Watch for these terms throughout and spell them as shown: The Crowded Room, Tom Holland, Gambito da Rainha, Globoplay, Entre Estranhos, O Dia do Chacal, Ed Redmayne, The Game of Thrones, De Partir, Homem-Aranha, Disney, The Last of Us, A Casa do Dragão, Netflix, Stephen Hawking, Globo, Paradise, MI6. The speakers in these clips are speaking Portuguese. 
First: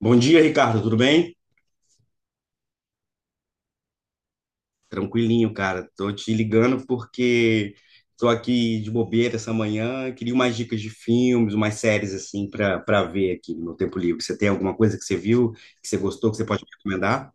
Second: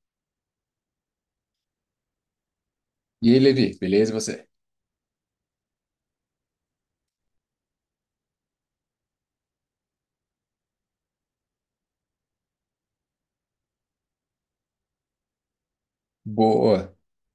Bom dia, Ricardo, tudo bem? E aí, Levi, beleza? E você? Tranquilinho, cara. Tô te ligando porque tô aqui de bobeira essa manhã, queria umas dicas de filmes, umas séries assim para ver aqui no meu tempo livre. Você tem alguma coisa que você viu, que você gostou, que você pode me Boa. recomendar?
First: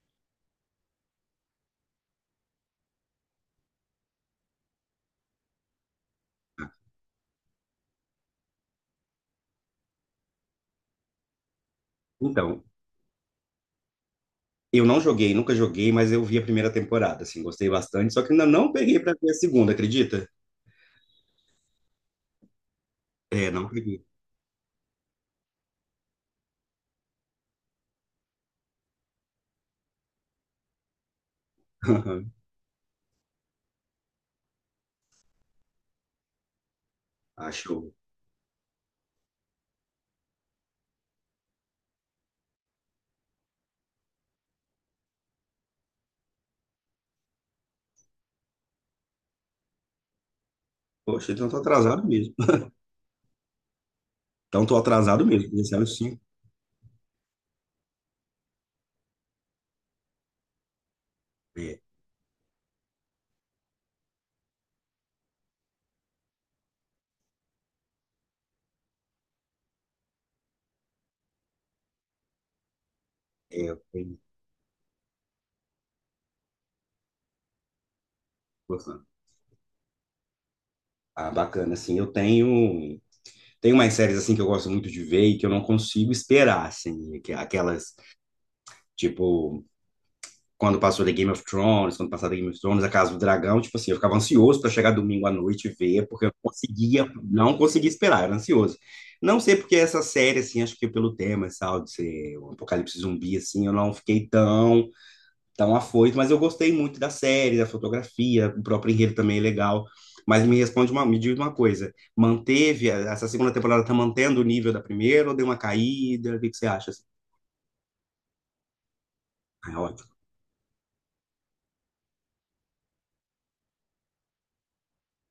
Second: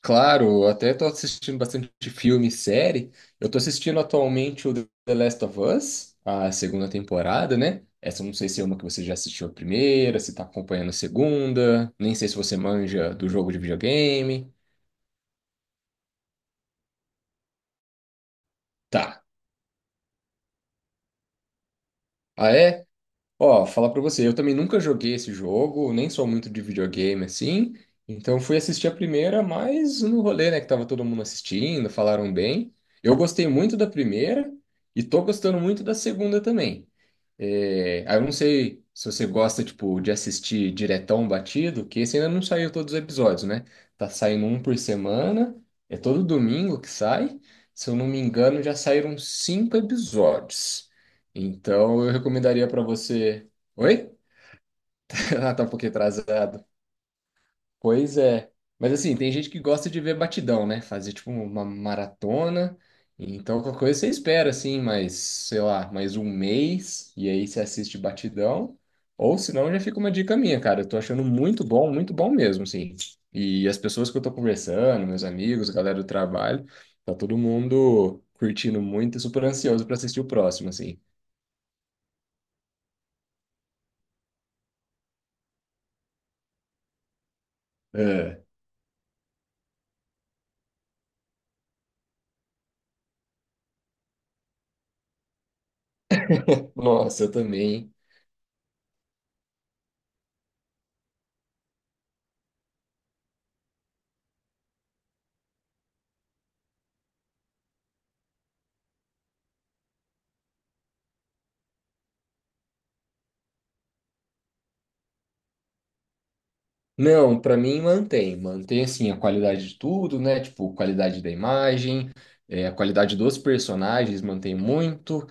Claro, eu até tô assistindo bastante filme e série. Eu tô assistindo atualmente o The Last of Us, a segunda temporada, né? Essa eu não sei se é uma que você já assistiu a primeira, se tá acompanhando a segunda, nem sei se você Então, manja do jogo de videogame. eu não joguei, nunca joguei, mas eu vi a primeira temporada, assim, gostei bastante, só que ainda não peguei para Tá. ver a segunda, acredita? Ah, é? É, Ó, não falar pra peguei. você, eu também nunca joguei esse jogo, nem sou muito de videogame assim, então fui assistir a primeira, mas no rolê, né, que tava todo mundo assistindo, falaram bem. Eu gostei muito da primeira e tô gostando muito da segunda também. Achou. É, aí eu não sei se você gosta, tipo, de assistir diretão batido, que esse ainda não saiu todos os episódios, né? Tá saindo um por semana, é todo domingo que sai. Se eu não me engano, já saíram cinco episódios. Poxa, então tô Então, atrasado eu mesmo. recomendaria para você. Oi? Então tô atrasado mesmo, Ah, tá um iniciaram pouquinho cinco. atrasado. Pois é. Mas assim, tem gente que gosta de ver batidão, né? Fazer tipo uma É, maratona. Então, qualquer coisa você espera, assim, mais, sei lá, mais 1 mês. E aí você assiste batidão. Ou senão já fica uma dica minha, cara. Eu tô achando muito bom mesmo, assim. é, E eu as pessoas que tenho- eu tô conversando, meus amigos, a galera do trabalho, tá todo mundo curtindo muito e super ansioso para assistir o próximo, assim. Ah, bacana, assim, tenho umas séries, assim, que eu gosto muito de ver e que eu não consigo esperar, assim, que- aquelas, É. tipo, quando passou The Game of Thrones, A Casa do Dragão, tipo assim, eu ficava ansioso para chegar domingo à noite e ver, porque eu Nossa, eu não conseguia também. esperar, era ansioso. Não sei porque essa série, assim, acho que pelo tema, sabe, de ser um apocalipse zumbi, assim, eu não fiquei tão afoito, mas eu gostei muito da série, da fotografia, o próprio enredo também é legal. Mas me diz uma coisa, manteve, essa segunda temporada tá mantendo o nível da primeira ou deu uma caída? O que que você acha, assim? Não, para mim mantém, mantém assim a qualidade de Ah, ótimo, tudo, né? Tipo, qualidade da imagem, a qualidade dos personagens mantém muito,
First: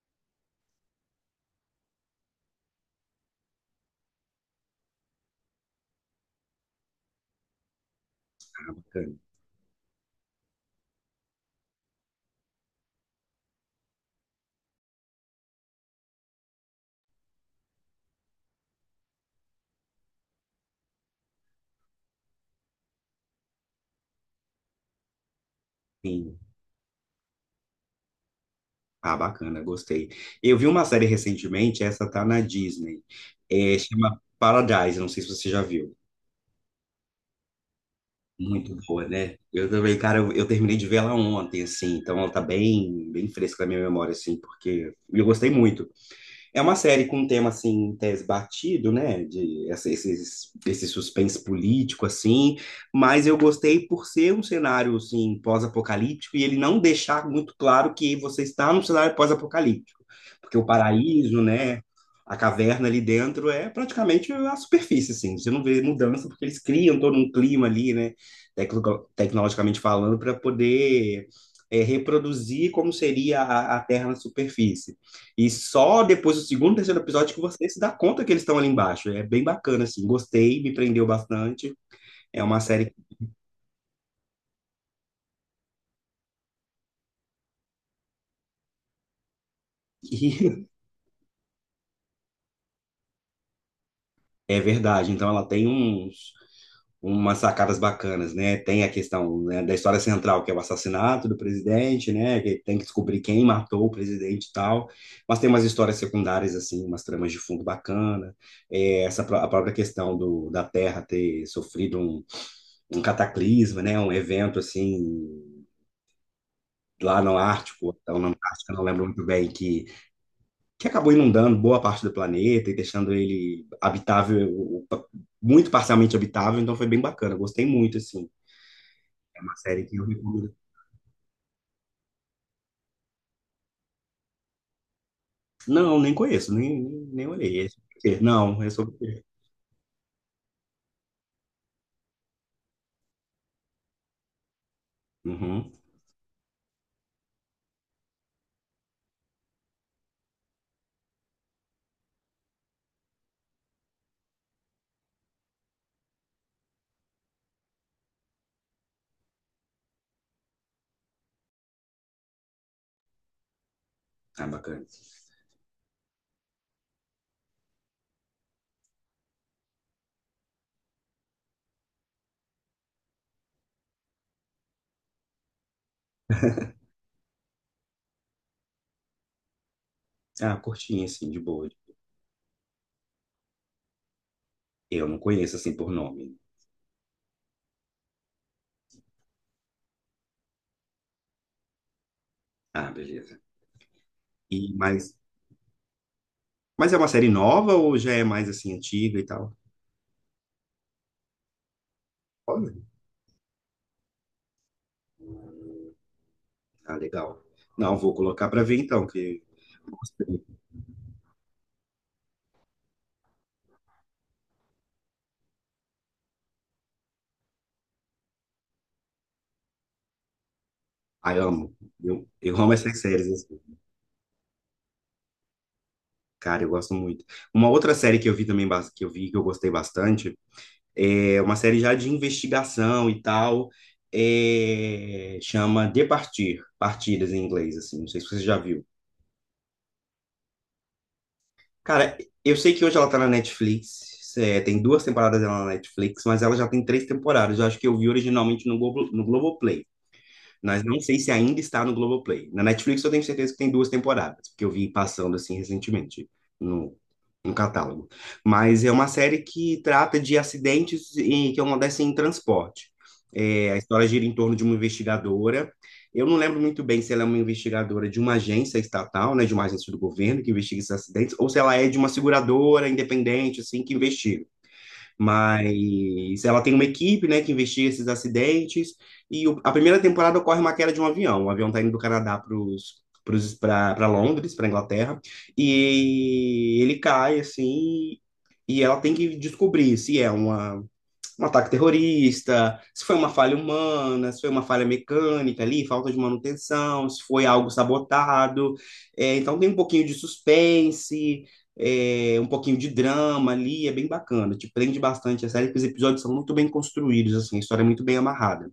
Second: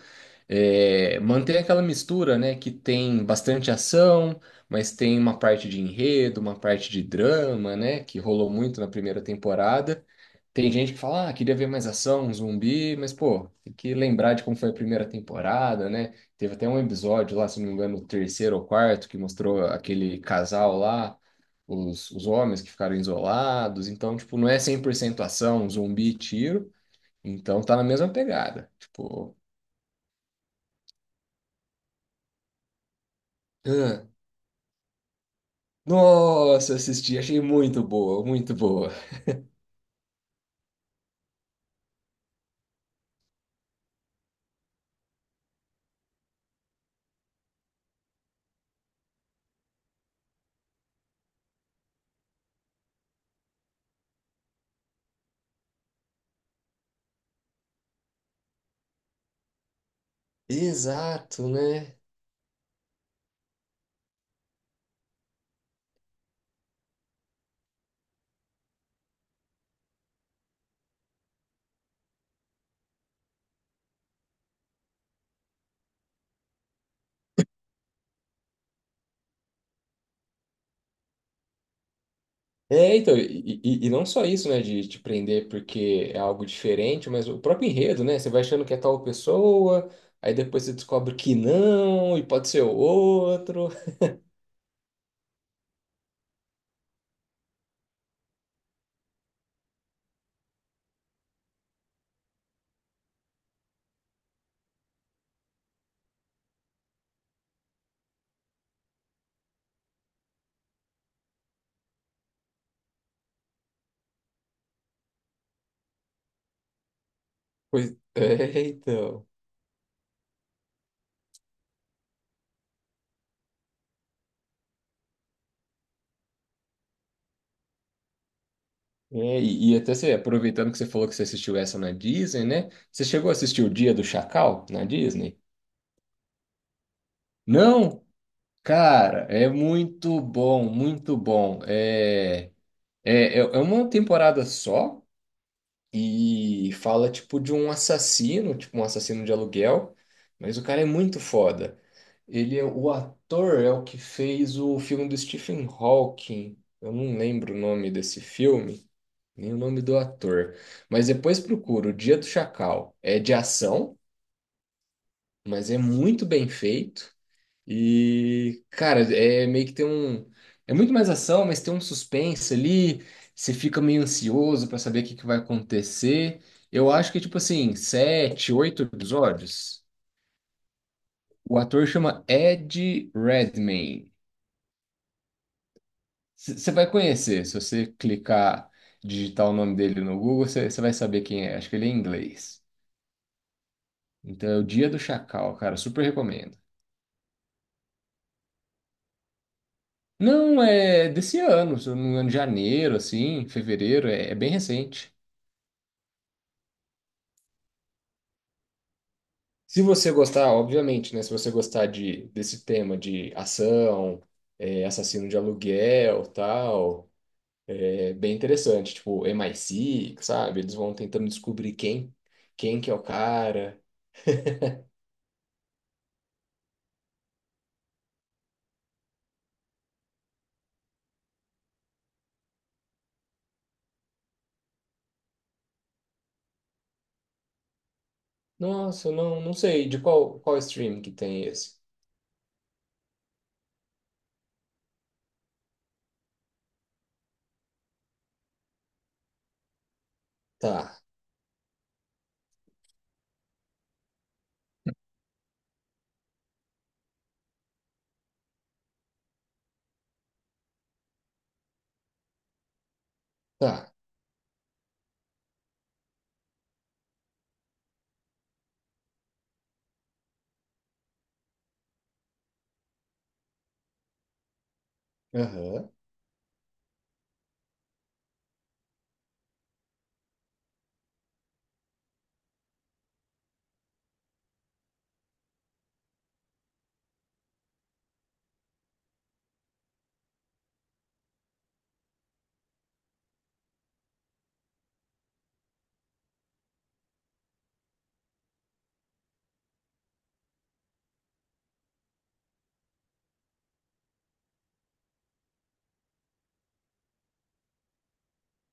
é, mantém aquela mistura, né, que tem bastante ação, mas tem uma parte de enredo, uma parte de drama, né, que rolou muito na bacana. primeira temporada. Tem gente que fala, ah, queria ver mais ação, um zumbi, mas, pô, tem que lembrar de como foi a primeira temporada, né? Teve até um episódio lá, se não me engano, o terceiro ou quarto, que mostrou aquele casal lá, os homens que ficaram isolados. Então, tipo, não é 100% ação, zumbi, e Sim. tiro. Então, tá na mesma pegada. Ah, Tipo. bacana, gostei. Eu vi uma série recentemente, essa tá na Disney, chama Paradise, não sei se você já viu. Nossa, assisti, achei muito boa, muito Muito boa. boa, né? Eu também, cara, eu terminei de ver ela ontem, assim, então ela tá bem fresca na minha memória, assim, porque eu gostei muito. É uma série com um tema, assim, em tese batido, né? Esse suspense político, assim. Mas eu gostei por ser um cenário, assim, pós-apocalíptico e ele não deixar muito claro que você está num cenário pós-apocalíptico. Porque o paraíso, Exato, né? né? A caverna ali dentro é praticamente a superfície, assim. Você não vê mudança porque eles criam todo um clima ali, né? Tecnologicamente falando, para poder reproduzir como seria a Terra na superfície. E só depois do segundo, terceiro episódio que você se dá conta que eles estão ali embaixo. É bem bacana, assim. Gostei, me prendeu bastante. É uma série É, então, e não só isso, né, de te prender porque é algo diferente, mas o próprio enredo, né? Você vai achando que é tal pessoa, aí depois que você descobre que não, e pode ser outro. é verdade. Então ela tem umas sacadas bacanas, né? Tem a questão, né, da história central, que é o assassinato do presidente, né? Que tem que descobrir quem matou o presidente e tal. Mas tem umas histórias secundárias, assim, umas tramas de fundo bacana. A própria questão da Terra ter sofrido um cataclisma, né? Um evento, assim lá no Pois, Ártico, então na é, Antártica, não lembro muito então. bem, que acabou inundando boa parte do planeta e deixando ele habitável, muito parcialmente habitável, então foi bem bacana, gostei muito, assim. É, É uma e série até que eu você, recomendo. aproveitando que você falou que você assistiu essa na Disney, né? Você chegou a assistir O Dia do Chacal na Disney? Não, nem conheço, nem olhei. É sobre o Não? quê? Não, é sobre o Cara, quê? é muito bom, muito bom. É. É uma temporada só Uhum. e fala tipo de um assassino, tipo um assassino de aluguel, mas o cara é muito foda. Ele é o ator é o que fez o filme do Stephen Hawking. Eu não lembro o nome desse filme, nem o nome do ator. Mas depois procura, O Dia do Chacal. É de ação, Ah, bacana. mas é muito bem feito. E, cara, é meio que tem um. É muito mais ação, mas tem um suspense ali. Você fica meio ansioso pra saber o que que vai acontecer. Eu acho que, tipo assim, sete, oito episódios. Ah, curtinha, assim, de O boa. ator chama Ed Redmayne. Eu não conheço, assim, por nome. Você vai conhecer. Se você clicar, digitar o nome dele no Google, você vai saber quem é. Acho que ele é inglês. Ah, beleza. Então é o E, Dia do mas, Chacal, cara. Super recomendo. mas é uma série nova ou já é mais, assim, antiga e tal? Não, é desse ano, se eu não me engano, Olha. janeiro, assim, fevereiro, é bem recente. Ah, legal. Não, vou colocar para ver então, que Se você gostar, obviamente, né? Se você gostar desse tema de ação, é, assassino de aluguel, tal, é bem interessante. Tipo, MI6, sabe? Eles vão tentando Ah, eu descobrir amo. quem, Eu amo quem que é essas o séries, assim. cara. Cara, eu gosto muito. Uma outra série que eu vi também, que eu gostei bastante, é uma série já de investigação e tal, chama De Partir, Partidas em inglês, assim, não sei se você já viu. Nossa, eu não sei de qual stream que tem esse. Cara, eu sei que hoje ela tá na Netflix, tem duas temporadas dela na Netflix, mas ela já tem três temporadas, eu acho que eu vi originalmente no Globo, no Globoplay. Mas não Tá, sei se ainda está no Globoplay. Na Netflix eu tenho certeza que tem duas temporadas, porque eu vi passando assim recentemente no, no catálogo. Mas é uma série que trata de que acontecem em transporte. É, a tá. história gira em torno de uma investigadora. Eu não lembro muito bem se ela é uma investigadora de uma agência estatal, né, de uma agência do governo que investiga esses acidentes, ou se ela é de uma seguradora independente, assim, que investiga. Aham. Mas ela tem uma equipe, né, que investiga esses acidentes. A primeira temporada ocorre uma queda de um avião. O avião está indo do Canadá para Londres, para Inglaterra, e ele cai assim, e ela tem que descobrir se é um ataque terrorista, se foi uma falha humana, se foi uma falha mecânica ali, falta de manutenção, se foi algo sabotado. É, então tem um pouquinho de suspense, um pouquinho de drama ali, é bem bacana. Te prende bastante a série, porque os episódios são muito bem construídos, assim, a história é muito bem amarrada.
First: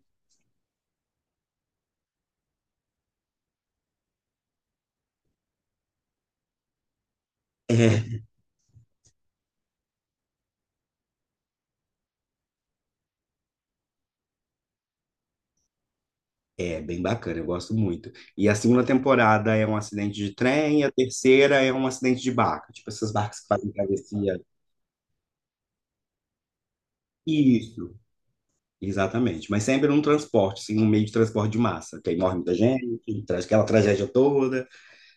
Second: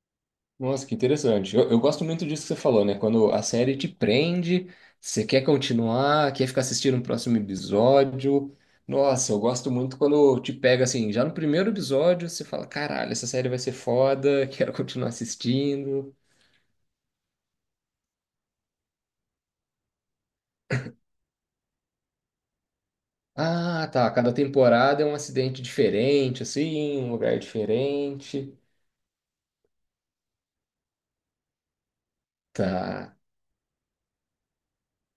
Nossa, que interessante. Eu gosto muito disso que você falou, né? Quando a série te prende, você quer continuar, quer ficar assistindo o próximo episódio. Nossa, eu gosto muito quando te pega assim, já no primeiro episódio, você fala: caralho, essa série vai ser foda, quero continuar assistindo. É bem bacana, eu gosto muito. E a segunda temporada é um acidente de trem, e a terceira é um acidente de barca, tipo essas barcas que fazem Ah, tá. Cada travessia. temporada é um acidente diferente, assim, um lugar Isso. diferente. Exatamente, mas sempre num transporte, assim, um meio de transporte de massa, que aí morre muita Tá. gente, traz aquela tragédia toda.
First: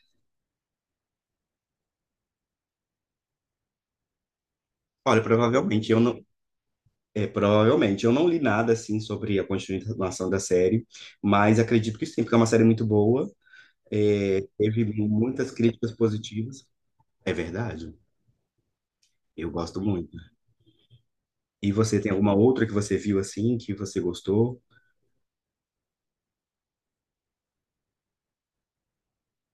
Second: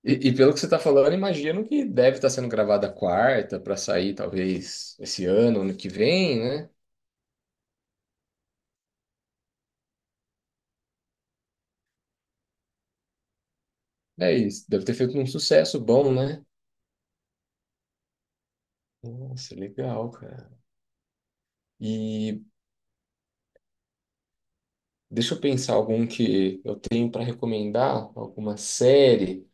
E pelo que você tá falando, eu imagino que deve estar sendo gravada a quarta pra sair, talvez, Olha, esse ano, ano que vem, né? Provavelmente eu não li nada assim sobre a continuação da série, mas acredito que sim, porque é uma série muito boa, É isso, deve teve ter feito um muitas sucesso críticas bom, né? positivas. É verdade, eu Nossa, gosto legal, muito. cara. E você tem alguma E outra que você viu assim que você gostou? deixa eu pensar algum que eu tenho para recomendar, alguma série.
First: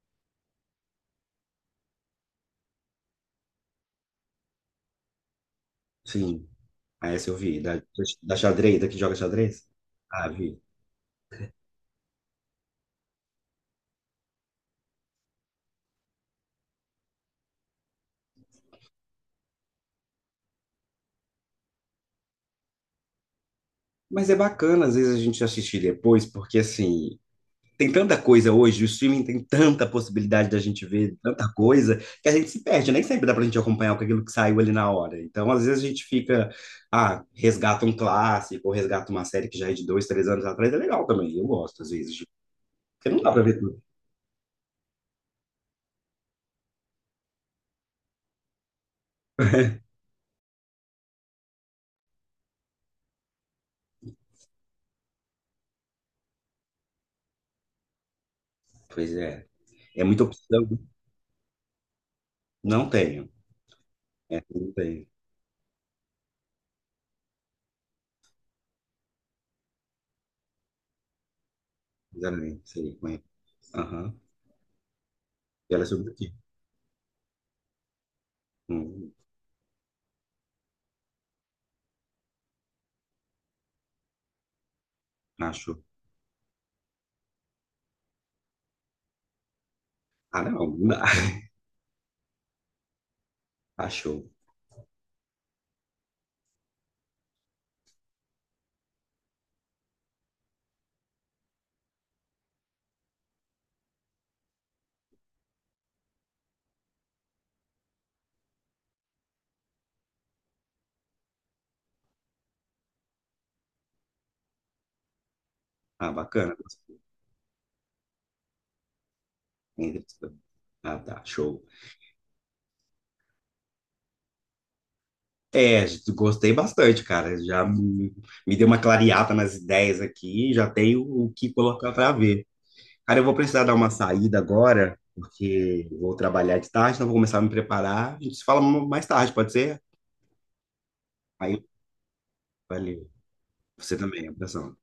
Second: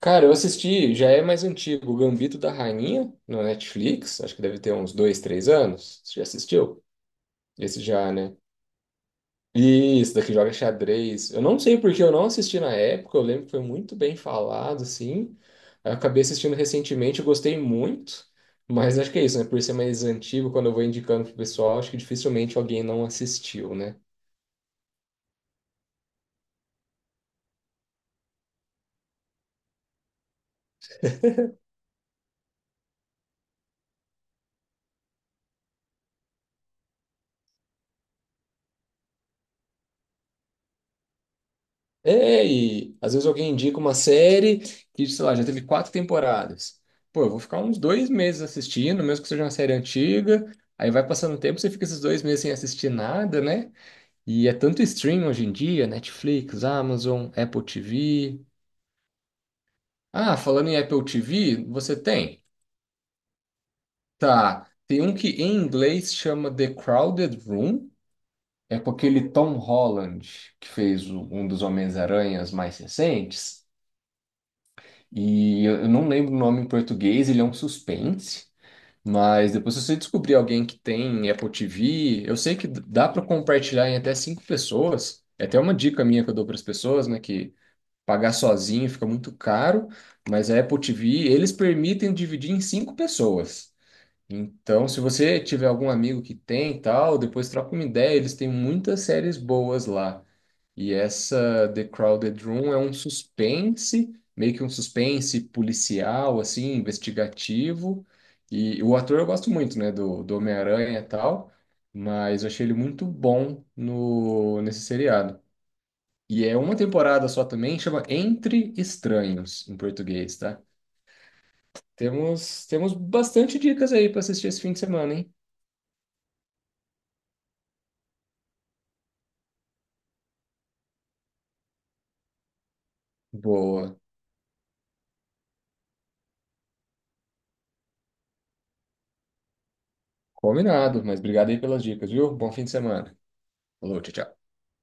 Cara, eu assisti, já é mais antigo, o Gambito da Rainha, no Netflix, acho que deve ter uns 2, 3 anos. Você já Sim, assistiu? ah, essa eu vi, Esse já, né? da xadrez, da que joga xadrez? Isso, Ah, daqui joga vi. xadrez. Eu não sei porque eu não assisti na época, eu lembro que foi muito bem falado, assim. Eu acabei assistindo recentemente, eu gostei muito, mas acho que é isso, né? Por ser mais antigo, quando eu vou indicando pro pessoal, acho que dificilmente alguém não assistiu, né? Mas é bacana, às vezes, a gente assistir depois, porque assim, tem tanta coisa hoje, o streaming tem tanta possibilidade da gente ver tanta coisa, que a gente se perde, nem sempre dá pra gente acompanhar com aquilo que saiu ali na hora. Então, às vezes a gente fica, ah, resgata um clássico, ou resgata uma série que já é de dois, três anos atrás, é legal também, eu gosto às vezes, de- É, e às porque não vezes dá pra alguém ver indica tudo. uma série que, sei lá, já teve quatro temporadas. Pô, eu vou ficar uns 2 meses assistindo, mesmo que seja uma série antiga. Aí vai passando o tempo, você fica esses 2 meses sem assistir nada, né? E é tanto stream hoje em dia, Netflix, Amazon, Apple TV. Pois é, é muita Ah, opção, falando em Apple TV, você tem? não tenho, Tá. não Tem tenho, um que em inglês chama The Crowded Room. É com aquele Tom Holland, que fez um dos Homens-Aranhas exatamente, mais sei, conheço. recentes. Aham, E e eu ela é eu não sobre o lembro quê? o nome em português, ele é um suspense. Hum, Mas depois, se você descobrir alguém que tem Apple TV, eu sei que dá para compartilhar em até cinco pessoas. É até uma acho. dica minha que eu dou para as pessoas, né? Que pagar sozinho fica muito caro, Ah, mas a não, Apple não dá. TV, eles permitem dividir em cinco pessoas. Ah, show. Então, se você tiver algum amigo que tem e tal, depois troca uma ideia, eles têm muitas séries boas lá. E essa The Crowded Room é um suspense, meio que um suspense policial, assim, investigativo. E o ator eu gosto muito, né, do Homem-Aranha e tal, mas eu achei ele muito bom no, nesse seriado. Ah, E bacana. é uma temporada só também, chama Entre Estranhos, em português, tá? Ah, tá, show. Temos bastante dicas aí para assistir esse fim de semana, hein? É, gostei bastante, cara. Já me me deu uma clareada nas ideias aqui, já tenho o que colocar para ver. Cara, eu vou precisar dar uma Boa. saída agora, porque vou trabalhar de tarde, então vou começar a me preparar. A gente se fala mais tarde, pode ser? Combinado, mas obrigado aí Aí, pelas dicas, viu? Bom fim de valeu. semana. Você Falou, tchau, também, tchau. abração.